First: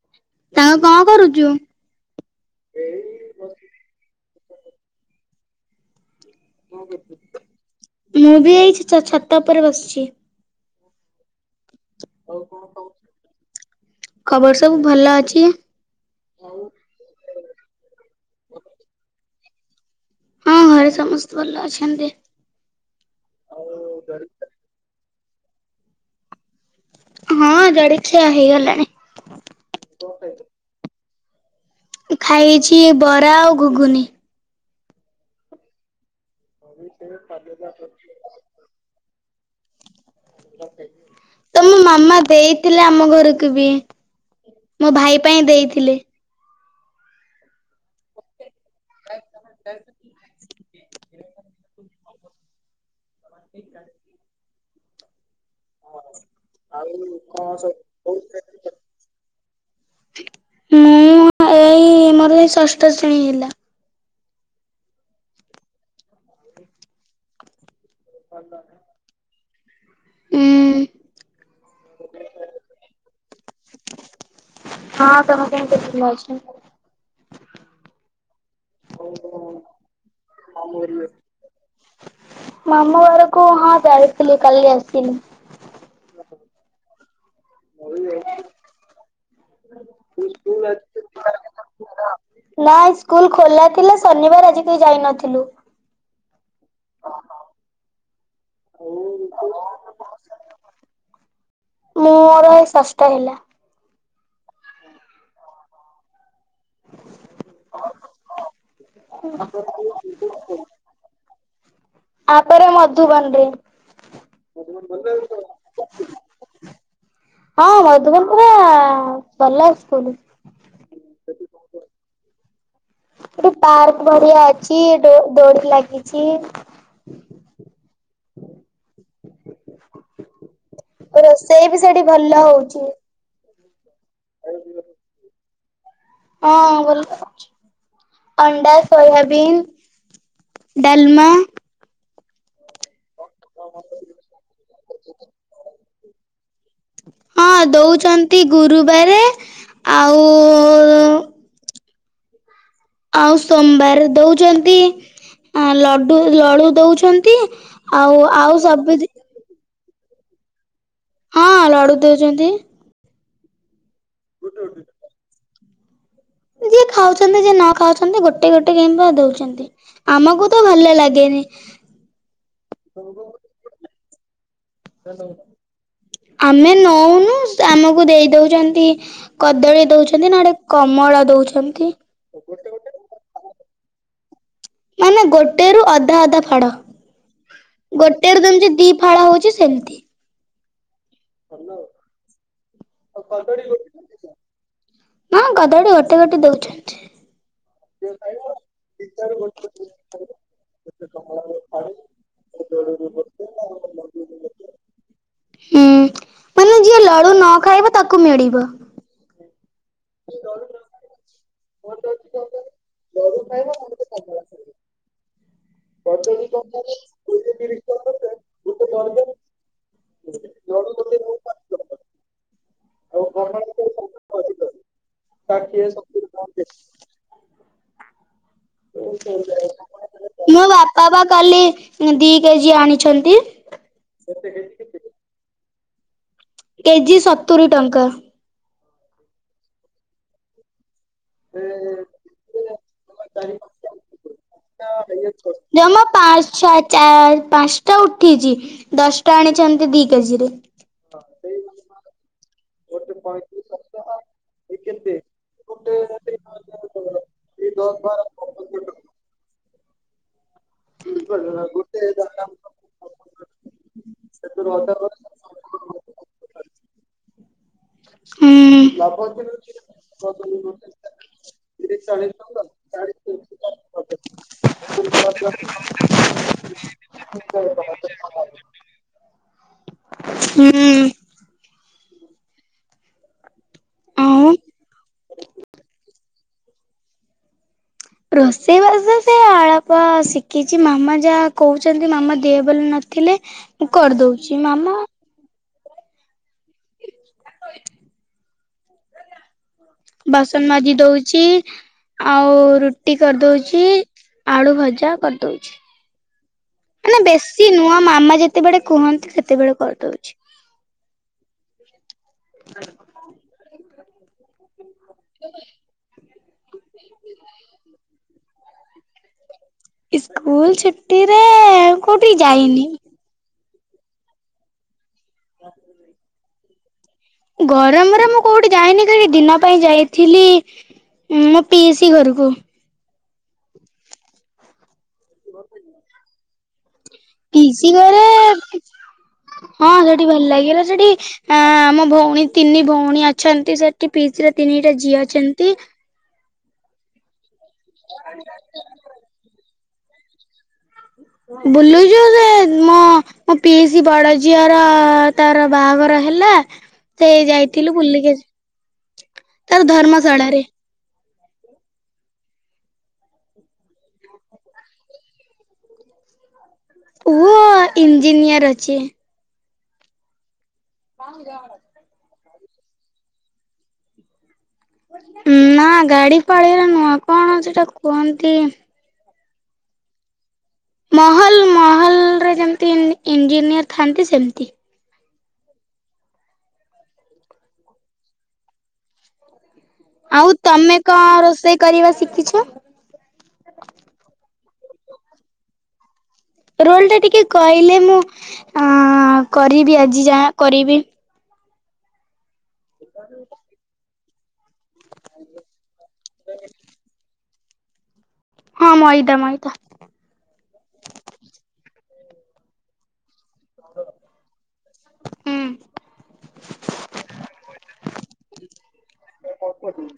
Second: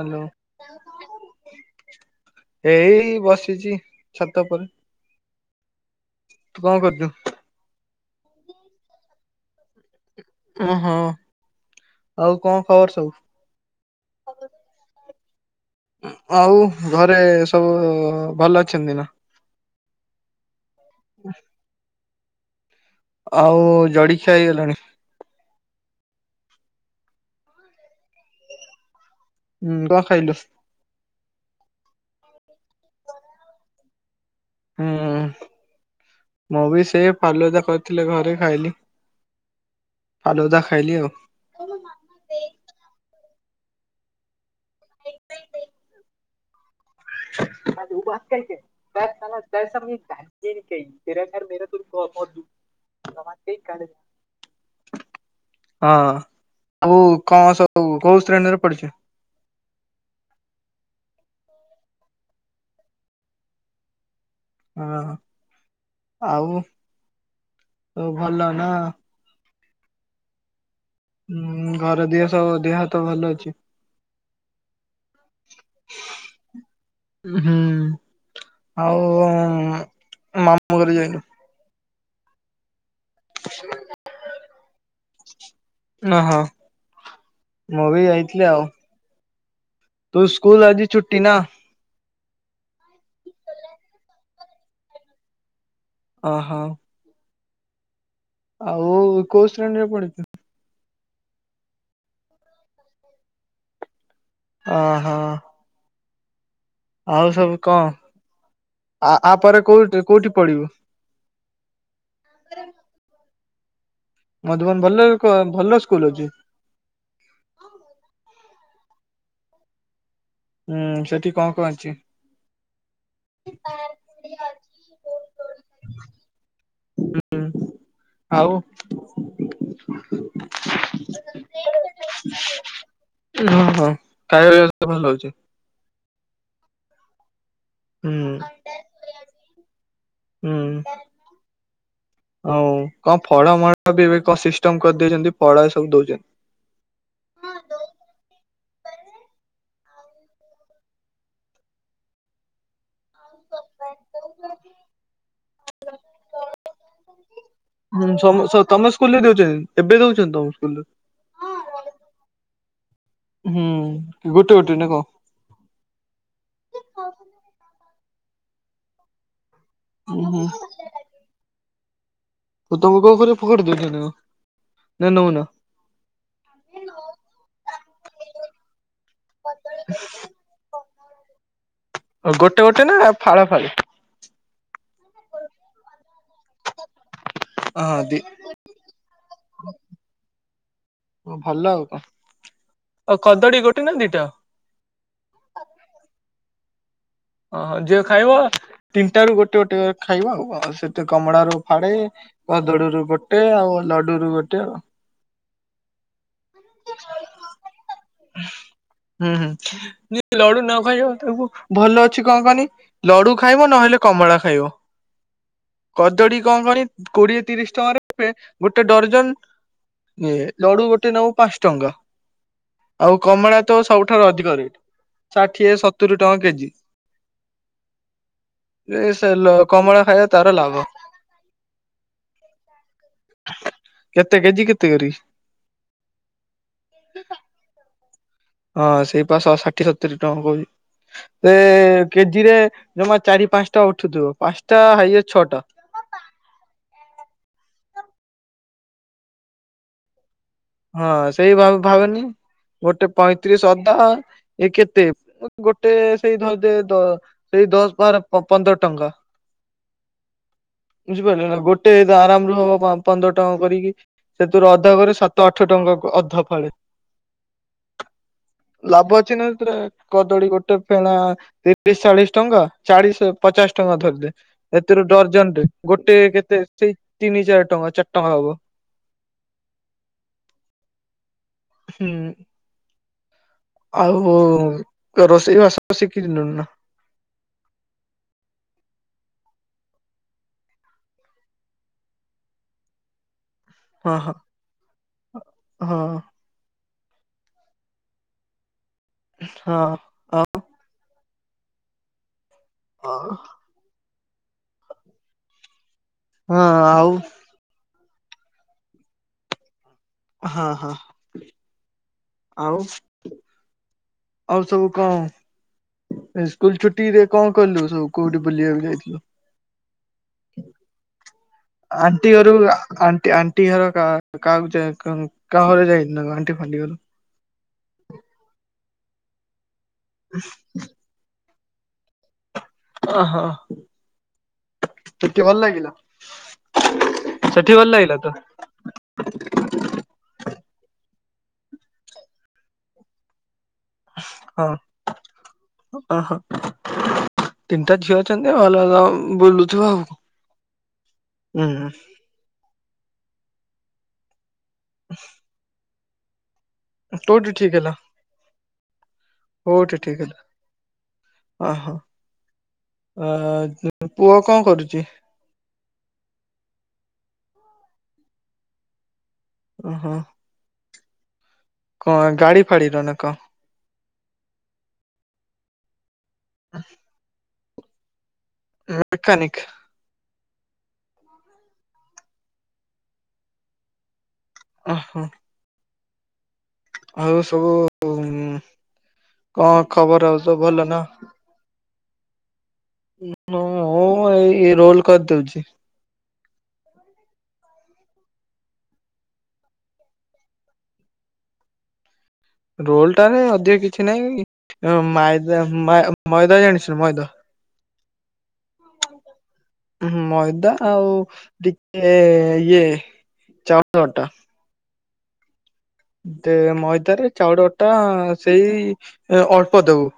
Hello ସାଙ୍ଗ କଣ କରୁଛୁ? ଏଇ ବସିଛି ଛ ତାପରେ। ତୁ କଣ କରଛୁ। ମୁଁ ବି ଏଇ ଛା ଛା ଛାତ ଉପରେ ବସିଛି। ଓ ହଁ। ଖବର ସବୁ ଭଲ ଅଛି। ଆଉ ଘରେ ସବୁ ଭଲ ଅଛନ୍ତି ନା। ହଁ ଘରେ ସମସ୍ତେ ଭଲ ଅଛନ୍ତି। ଆଉ ଜଳିଖିଆ ହେଇଗଲାଣି। ହଁ ଜଡେଖିଆ ହେଇଗଲାଣି। ହୁଁ କଣ ଖାଇଲୁ? ଖାଇଛି ବରା ଆଉ ଘୁଗୁନି। ହୁଁ ମୁଁ ବି ସେ ଫାଲୁଦା କରିଥିଲେ ଘରେ ଖାଇଲି। ଫାଲୁଦା ଖାଇଲି ଆଉ। ତମ ମାମା ଦେଇଥିଲେ ଆମ ଘରକୁ। ବି ମୋ ଭାଇ ପାଇଁ ଦେଇଥିଲେ। [unintelligible] [unintelligible] ହଁ ଆଉ କଣ ସବୁ କୋଉ ଶ୍ରେଣୀରେ ପଡିଛ? ମୁଁ ଏଇ ମୋର ଏଇ ଷଷ୍ଠ ଶ୍ରେଣୀ ହେଲା। ହଁ ଆଉ ତୋ ଭଲ ନା। ଉଁ। ହୁଁ ଘର ଦେହ ସବୁ ଦେହ ହାତ ଭଲ ଅଛି। ହଁ ତମେ କେମିତି ଭଲ ଅଛ। ହୁଁ ଆଉ ମାମୁଁ କରି ଯାଇନୁ? ମାମୁ ଘରକୁ ହଁ ଯାଇଥିଲି କାଲି ଆସିିଲି। ନୁହଁ ମୁଁ ବି ଯାଇଥିଲଥିଲେ ଆଉ। ତୁ ସ୍କୁଲ ଆଜି ଛୁଟି ନା। ନାଇଁ ସ୍କୁଲ ଖୋଲା ଥିଲା ଶନିବାର ଆଜି କେହି ଯାଇ ନଥିଲୁ। ଅଁ ହଁ। ଆଉ କୋଉ ଶ୍ରେଣୀ ରେ ପଡୁଛୁ। ମୋର ଷଠ ହେଲା। ଅ ହଁ। ଆଉ ସବୁ କଣ ଆ ଆପରେ କୋଉଠି କୋଉଠି ପଡିବୁ। ତାପରେ ମଧୁବନରେ। ମଧୁବନ ଭଲ ଭଲ ସ୍କୁଲ ଅଛି ହଁ ମଧୁବନ ପୁରା। ହ ଭଲ ସ୍କୁଲ। ହୁଁ ସେଠି କଣ କଣ ଅଛି ଏଠି ପାର୍କ ବଢିଆ ଅଛି ଡୋ ଡୋଲି ଲାଗିଛି। ହୁଁ ଆଉ। ରୋଷେଇ ବି ସେଠି ଭଲ ହଉଛି। ହଁ ହଁ ଖାଇବା ବ୍ୟବସ୍ଥା ଭଲ ହଉଛି। ହଁ ଭଲ ହେଉଛି ହୁଁ ଅଣ୍ଡା ସୋୟାବନ୍। ଡଲମା। ହଉ କଣ ଫଳ ମଳ ବି ଏବେ କଣ ସିଷ୍ଟମ କରିଦେଇଉଛନ୍ତି ଫଳ ଏ ସବୁ ଦଉଛନ୍ତି। ହଁ ଦଉଛନ୍ତି ଗୁରୁବାର ଆଉ ଆଉ ସୋମବାର ଦଉଛନ୍ତି। ଲଡୁ ଲଡୁ ଦଉଛନ୍ତି ହୁଁ ଆଉ ଆଉ ସମ ତମ ସବୁ। ସ୍କୁଲରେ ଦଉଛନ୍ତି ଏବେ ଦଉଚନ୍ତି ତମକୁ ସ୍କୁଲରେ? ହଁ ଲଡୁ ଦଉଚନ୍ତି। ହୁଁ ଗୋଟେ ଗୋଟେ ନା କଁ? ଯିଏ ଖାଉଚନ୍ତି ଯିଏ ନ ଖାଉଚନ୍ତି ଗୋଟେ ଗୋଟେ କେମ୍ ଦଉଚନ୍ତି। ହୁଁ ଆମକୁ ତ ଭଲ ଲାଗେନି। ତ ତମେ କଣ କରୁଚ ଫୋକାଡି ଦଉଚ ନା କଣ? ନା ନଉନ? ଆମେ ନଉନୁ ଆମକୁ ଦେଇ ଦଉଚନ୍ତି କଦଳୀ ଦଉଚନ୍ତି ନହେଡେ କମଳା ଦଉଚ ଗୋଟେ ଗୋଟେ ନା ଫାଳେ ଫାଳେ? ମାନେ ଗୋଟେ ରୁ ଅଧ ଅଧା ଅଧା ହଁ ଫାଡ଼ ଦି ଗୋଟେ ରୁ ଯେମିତି ଦି ଫାଳ ହଉଚି ସେମିତି। ହୋଉ ଭଲ ଆଉ କଣ। ଆଉ କଦଳୀ ଗୋଟେ ନା ଦିଟା ନା କଦଳୀ ଗୋଟେ ଗୋଟେ ଦଉଚନ୍ତି। ଓହୋ ଯିଏ ଖାଇବ ତିନିଟା ରୁ ଗୋଟେ ଗୋଟେ ଖାଇବ ଆଉ କଣ ସେତ କମଳା ରୁ ଫାଡେ କଦଳୀରୁୁ ଗୋଟେ ଆଉ ଲଡୁ ର ଗୋଟେ ଆଉ। ହୁଁ ମାନେ ଯିଏ ଲଡୁ ନ ଖାଇବ ତାକୁ ମିଳିବ। ହୁଁ ହୁଁ ଯିଏ ଲଡୁ ନ ଖାଇବ ତାକୁ ଭଲ ଅଛି କଣ କହନି ଲଡୁ ଖାଇବ ନହେଲେ କମଳା ଖାଇବ। କଦଳୀ କଣ କଣ କୋଡିଏ ତିରିଶ ଟଙ୍କାରେ ଦେବେ ଗୋଟେ ଡରଜନ ଏ ଲଡୁ ଗୋଟେ ନଉ ପାଞ୍ଚ ଟଙ୍କା। ଆଉ କମଳା ତ ସବୁଠାରୁ ଅଧିକ ରେଟ ଷାଠିଏ ସତୁରି ଟଙ୍କା କେଜି। ଏ ସେ ଲ କମଳା ଖାଇବା ତାର ମୋ ଲାଭ। ବାପା ପା କାଲି ଦିଇ କେଜି ଆଣିଛ। କେତେ କେଜି କେତେ କରି। କେଜି ସତୁରି ଟଙ୍କା। ହଁ ସେଇ ପା ଶହ ଷାଠି ସତୁରି ଟଙ୍କା କହୁଛି। ସେ କେଜି ରେ ଜମା ଚାରି ପାଞ୍ଚ ଟଙ୍କା ଉଠୁଥିବ ପାଞ୍ଚ। ଜମା ପାଞ୍ଚ ଛଅ ଚାର ପାଞ୍ଚ ଟା ଉଠିଛି ଦଶଟା ଆଣିଛନ୍ତି ଦି କେଜି ରେ। ହଁ ସେଇ ଭ ଭାବନି ଗୋଟେ ପଇଁତିରିଶ ଅଧା ଏ କେତେ ଗୋଟେ ସେଇ ଧରିଦେ ସେଇ ଦଶ ପନ୍ଦର ଟଙ୍କା ବୁଝିପାରିଲ ନା ଗୋଟେ ଆରାମରୁ ହବ ପନ୍ଦର ଟଙ୍କା କରିକି ସେଥିରୁ ଅଧା କରିରେ ସତ ଟଙ୍କା କ ଅଧା ଫାଳେ ହୁଁ ଲାଭ ଅଛି ନା ସେ କଦଳୀ ଗୋଟେ ଫେଣା ତିରିଶ ଚାଳିଶ ଟଙ୍କା। ଚାଳିଶହ ପଚାଶ ଟଙ୍କା ଧରିଲେ ଏଥିରୁ ଡର୍ଜନ ରେ ଗୋଟେ କେତେ ସେଇ ତିନି ଚାରି ଟଙ୍କା ହଚାରି ଟଙ୍କା ହବ। ହୁଁ। ହୁଁ। ଆଉ ରୋଷେଇ ବାସ ଶିଖିିନୁନ ନା? ରୋଷେଇବାସ ସେ ଅଳପ ଶିଖିଛି ମାମା ଯାହା କହୁଛନ୍ତି ମାମା ଦେହ ବୋଲି ନ ଥିଲେ ମୁଁ ହଁ କରିଦଉଛି ମାମା ହଁ। [unintelligible] ହଁ ହଁ ବାସନ ମାଜି ଦଉଛି ଆଉ ରୁଟି ଆଉ କରିଦଉଛି। ଆଳୁ ଭଜା କରିଦଉଛି। ହଁ ଆଉ ମାନେ ବେଶୀ ନୁହଁ ମାମା ଯେତେବେଳେ କୁହନ୍ତି ସେତେବେଳେ କର। ହଁ ହଁ ଆଉ ଆଉ ସବୁ କଣ ସ୍କୁଲ ଛୁଟି ରେ କଣ କଲୁ ସବୁ କୋଉଠି ବୁଲିବାକୁ ଯାଇଥିଲୁ ସ୍କୁୁଲ ଛୁଟି ଆଣ୍ଟି ଘରକୁ ଆଣ୍ଟି ଘର କାହା କାହାକୁ କାହା ଘରେ ଯାଇ [unintelligible] ମତେ ଭୁଲିଗଲୁ ଗରମରେ ମୁଁ କୋଉଠି ଯାଇନି ଖାଲି ଦିନ ପାଇଁ ଯାଇଥିଲି ମୁ ପିଇସି ଘରକୁ। ଓହୋ ଟିକେ ଭଲ ଲାଗିଲା ସେଠି ଭଲ ପିଇସୀ ଲାଗିଲା ଘରେ ତ? ହଁ ସେଠି ଭଲ ଲାଗିଲା ସେଠି ହଁ ଆମ ଭଉଣୀ ତିନି ଭଉଣୀ ଅଛନ୍ତି ସେଠି ପିଇସୀ ର ହଁ ତିନିଟା ଝିଅ ଅଛନ୍ତି। ଓହୋ ତିନିଟା ଝିଅ ଅଛନ୍ତି ଭଲ ବୁଲୁଥିବ ଆଉ। ହୁଁ ବୁଲୁଛୁ ସେ ମୋ ମୋ ପିଇସି ବଡ଼ ଝିଅର ତାର ବାହାଘର ହେଲା ସେ କୋଉଠି ଠିକ ହେଲା ଯାଇଥିଲୁ ବୁଲିକି ଆସି ତାର କୋଉଠି ଠିକ ହେଲା ଧର୍ମଶାଳାରେ ଓହୋ ଆ ପୁଅ କଣ କରୁଚି? ପୁଅ ଇଞ୍ଜିନିୟର ଅଛି। ଓ ହୋ [unintelligible] ଖାଳିିଲ ନା କ ନା ଗାଡି ଫାଳିରେ ନୂଆ କଣ ସେଟା କୁହ ମେକାନିକ୍ ମହଲ ମହଲ ରେ ଯେମିତି ଇ ଇଞ୍ଜିନିୟର ଥାନ୍ତି ସେମ ଓହୋ ଆଉ ସବୁ କ ଆଉ ତମେ କଣ ରୋଷେଇ କରିବା ଶିଖିଛ? ମୁଁ ଏଇ ରୋଲ କରି ଦଉଛି। ରୋଲ ଟା ଟିକେ କହିଲେ ମୁଁ ଅ କରିବି ଆଜି ଯାହା କରିବି ରୋଲ ଟା ରେ ଅଧିକ କିଛି ନାହିଁ। ହ ମାଇଦା ମ ମଇଦା ଜାଣିଛ ମଇଦା ହଁ ମଇଦା ମଇଦା ମଇଦା ଆଉ ଟିକେ ଇଏ ଚାଉ ଅଟା ହୁଁ ଦେ ମଇଦାରେ ଚାଉଳଟା ସେଇ ଅଳ୍ପ ଦବୁ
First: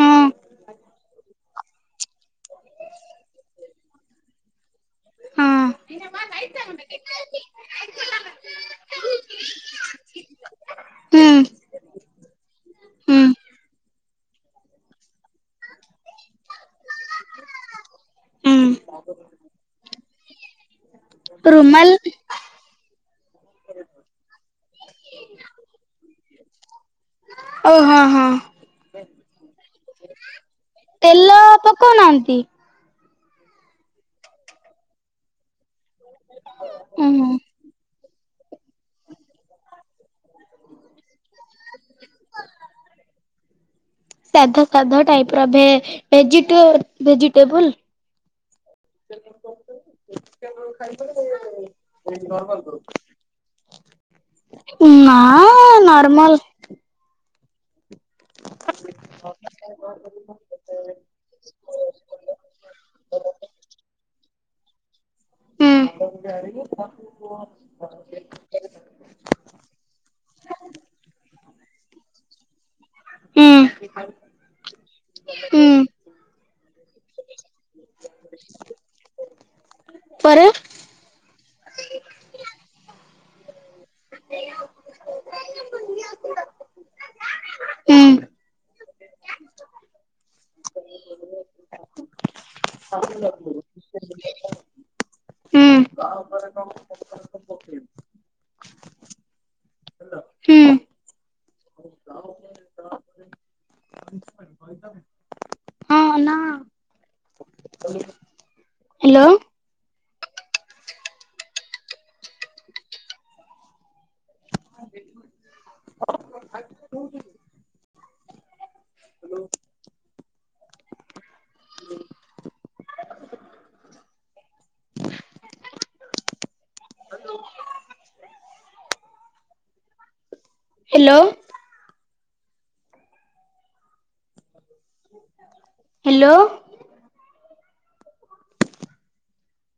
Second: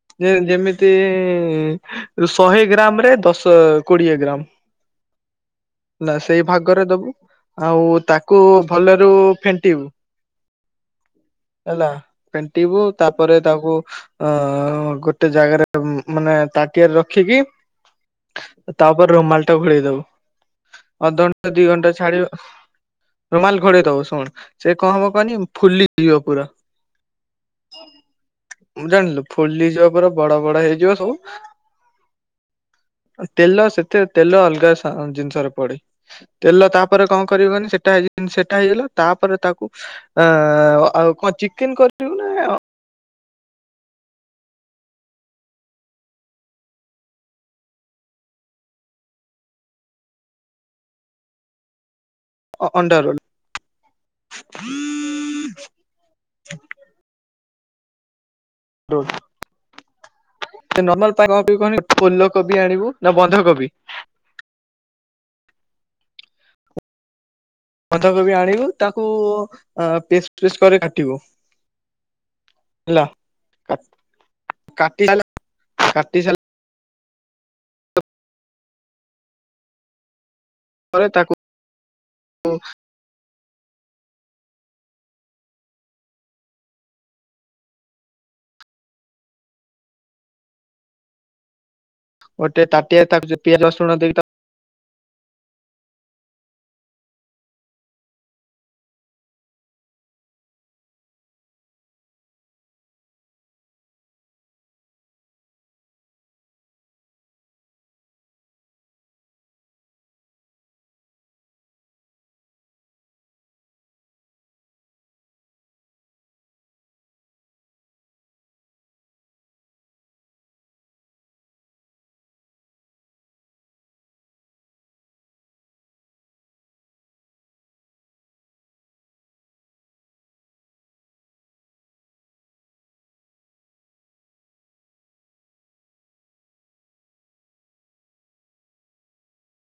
ହୁଁ ଯେ ଯେମିତି ଶହେ ଗ୍ରାମ ରେ ଦଶ କୋଡିଏ ହଁ ଗ୍ରାମ ନା ସେଇ ଭାଗରେ ଦବୁ ଆଉ ତାକୁ ଭଲ ରୁ ଫେଣ୍ଟିବୁ। [inaudible] ହେଲା ଫେଣ୍ଟିବୁ ହୁଁ ତାପରେ ତାକୁ ଅ ଗୋଟେ ଜାଗାରେ ମାନେ ତା ଟି ଆରେ ରଖିକି ହୁଁ ତାପରେ ରୁମାଲ ଟା ଘୋଡେଇ ଦବୁ। ଅଧଘଣ୍ଟା ଦି ରୁମାଲ ଘଣ୍ଟା ଛାଡିବ ରୁମାଲ ଘଡେଇ ଦବ ଶୁଣ ସେ କଣ ହବ କହନି ଫୁଲିଯିବ ପୁରା। ଓ ହଁ ହଁ ଉଁ ଜାଣିଲୁ ଫୁଲି ଯିବା ପୁରା ବଡ ବଡ ହେଇଯିବ ସବୁ। ତେଲ ପକଉନାହାନ୍ତି? ତେଲ ସେଥିରେ ତେଲ ଅଲଗା ଜିନିଷରେ ପଡେ। ତେଲ ତାପରେ କଣ ଉୁଁ କରିବନି ସେଟା ସେଟା ହେଇଗଲା ତାପରେ ତାକୁ ଆ ଆଉ କଣ ଚିକେନ କରିବୁ ନା ସାଧା ସାଧା ଟାଇପ ର ଭେ ଭେଜିଟେ ଭେଜିଟେବୁଲ [unintelligible] ଅ ନର୍ମଲ ଅଣ୍ଡା ରୋଲ? ଗୁ ନାଁ ନର୍ମଲ ହ ହଁ। ର୍ମା କ ଫୁଲକୋବି ଆଣିବୁ ନା ବନ୍ଧକୋବି? ହଁ। ବନ୍ଧାକୋବି ଆଣିବୁ ତାକୁ ପେଷ୍ଟ ଫେଷ୍ଟ କରି କାଟିବୁ। ହେଲା କାଟି କାଟିସ ପରେ ପରେରେ ତାକୁ ହଁ। ଗୋଟେ ତାଟିଆରେ ତାକୁ ପିଆଜ ରସୁଣ ଦେଇକି ହୁଁ। ହ୍ୟାଲୋ। [inaudible] ହ ହ୍ୟାଲୋ। ହ୍ୟାଲୋ।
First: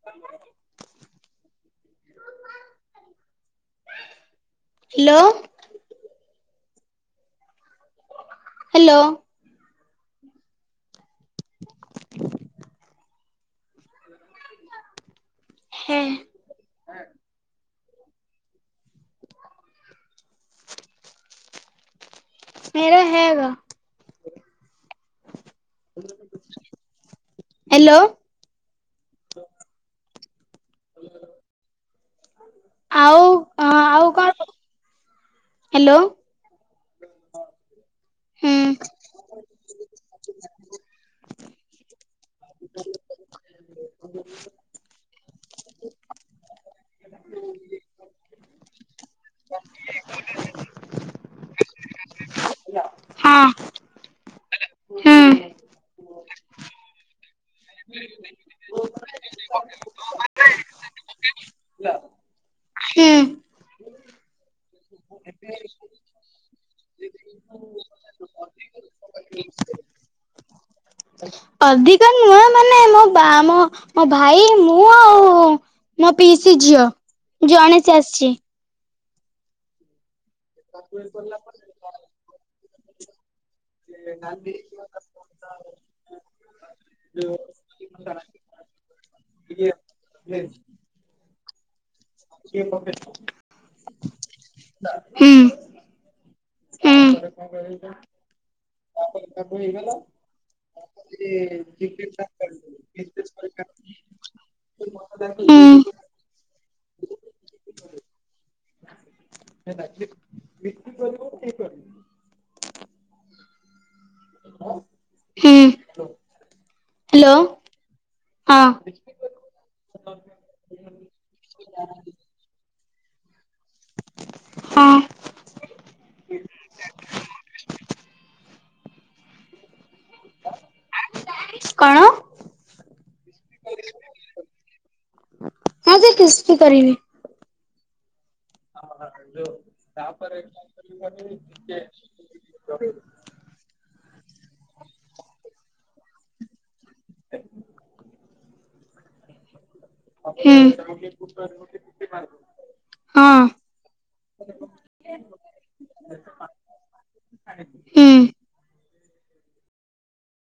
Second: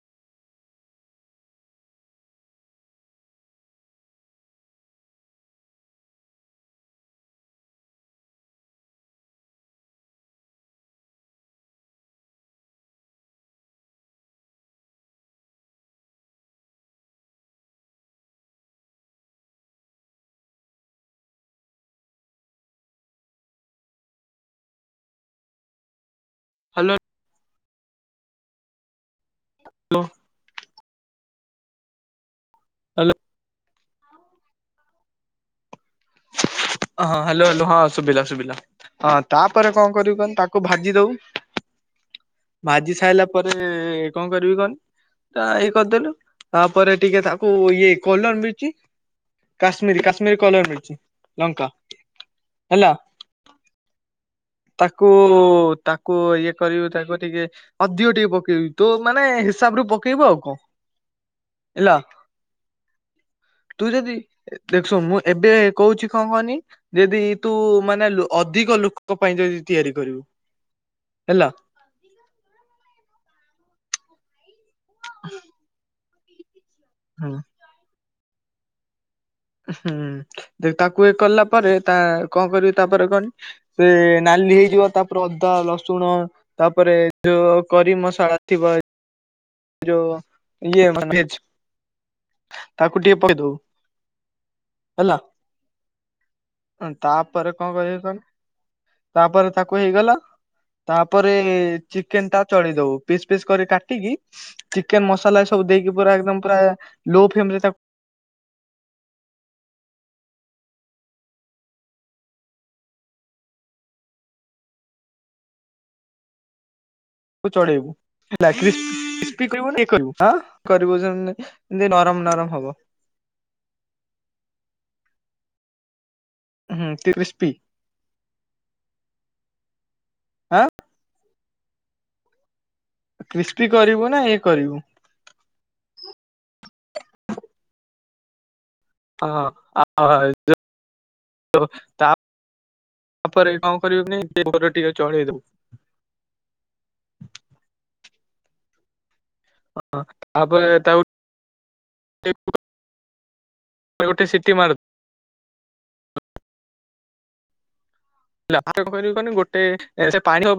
[inaudible] ହ୍ୟାଲୋ। ହ୍ୟାଲୋ। [inaudible] ହେଁ। ମେରା ହେଗ ହ ହ୍ୟାଲୋ। ହ୍ୟାଲୋ। ହ୍ୟାଲୋ। ହଁ ଆଉ ଆଉ କଣ? [inaudible] ହ ହଁ ହ୍ୟାଲୋ ହ୍ୟାଲୋ ହଁ ସୁବିଲା ସୁବିଲା ହୁଁ ହଁ ତାପରେ କଣ କରିବୁ କହନି ତାକୁ ଭାଜି ଦବୁ। ଭାଜି ସାରଲା ପରେ କଣ କରିବି କହନି ଇ କରିଦେଲୁ। ପରେ ଟିକେ ତାକୁ ଇଏ କଲର ମିଳଛି କାଶ୍ମୀର କାଶ୍ମୀର କଲର ମିଳିଚି। ଙ୍କା ହଁ। ଓ ତାକୁ ହୁଁ ତାକୁ ଇଏ କରିବୁ ତାକୁ ଟିକେ ଅଧିକ ଟିକେ ପକେଇବି ତୁ ମାନେ ହିସାବ ତୁପକେଇବ ଆଉ କଣ? [inaudible] ହେଲା ହୁଁ ତୁ ଯଦି ଦେଖ୍ ସୁନ୍ ମୁଁ ଏବେ କହୁଛି କଣ କହନି ଯଦି ତୁ ମାନେ ଅଧିକ ଲୋକ ପାଇଁ ଯଦି ତିଆରି କରିବୁ। ହେଲା ଅଧିକ ନୁହ ମାନେ ମୋ ବା ମ ମୋ ଭାଇ ମୁଁ ଆଉ [inaudible] ମୋ ପିଇସୀ ଝିଅ ହୁଁ। ଜଣେ ସିଏ ଆସିଚି। ହୁଁ ଦେଖ ତାକୁ ଇଏ କଲା ପରେ ତା କଣ କରିବି ତାପରେ କହନି। ସେ ନାଲି ହେଇଯିବ ତାପରେ ଅଦା ରସୁଣ ତାପରେ ଯୋଉ କରିମ୍ ମସଲା। ଥିବଲ୍ ଯୋଉ ଇଏ ମଭେଜ୍ ହେଲା ହୁଁ। ହୁଁ। ତାପରେ କଣ କହିବୁ କହନି ତାପରେ ତାକୁ ହେଇଗଲା। ତାପରେ ଚିକେନ୍ ଟା ଚଳି ଦବୁ ଫିସ୍ ଫିସ୍ କରି କାଟିକି ଚିକେନ୍ ମସଲା ଏଇ ହୁଁ ସବୁ ଦେଇକି ପୁରା ଏକଦମ୍ ପୁରା ଲୋ ଫ୍ରେମ୍ ରେ ତା ତା ବିକ୍ରି କରିବ ଠିକ୍ ଅଛି। [inaudible] ହୁଁ ହ୍ୟାଲୋ ତୁ ଚଳେଇବୁ। ହେଲା ହଁ [unintelligible] କରିବୁ ନରମ ନରମ ହବ। ହଁ ହୁଁ କ୍ରିସ୍ପିପି କଣ? କ୍ରିସ୍ପି କରିବୁ ନା ଏ କରିବୁ। ହଁ ସେ କିସ୍ତି କରିବି। ହ ହଁ ଯେଉଁ ତା ଆଉ ପରେ କଣ କରିବୁ କହନି ତାପରେ କଣ କରିବୁନିର ଟିକେ ଚଳେଇ ଦବୁ [inaudible] ହଁ ହୁଁ। ତାପରେ ତା ହଁ [inaudible] ଗୋଟେ ସିଟି ମାର୍ [inaudible] କହିବି କ ଗୋଟେ ପାଣି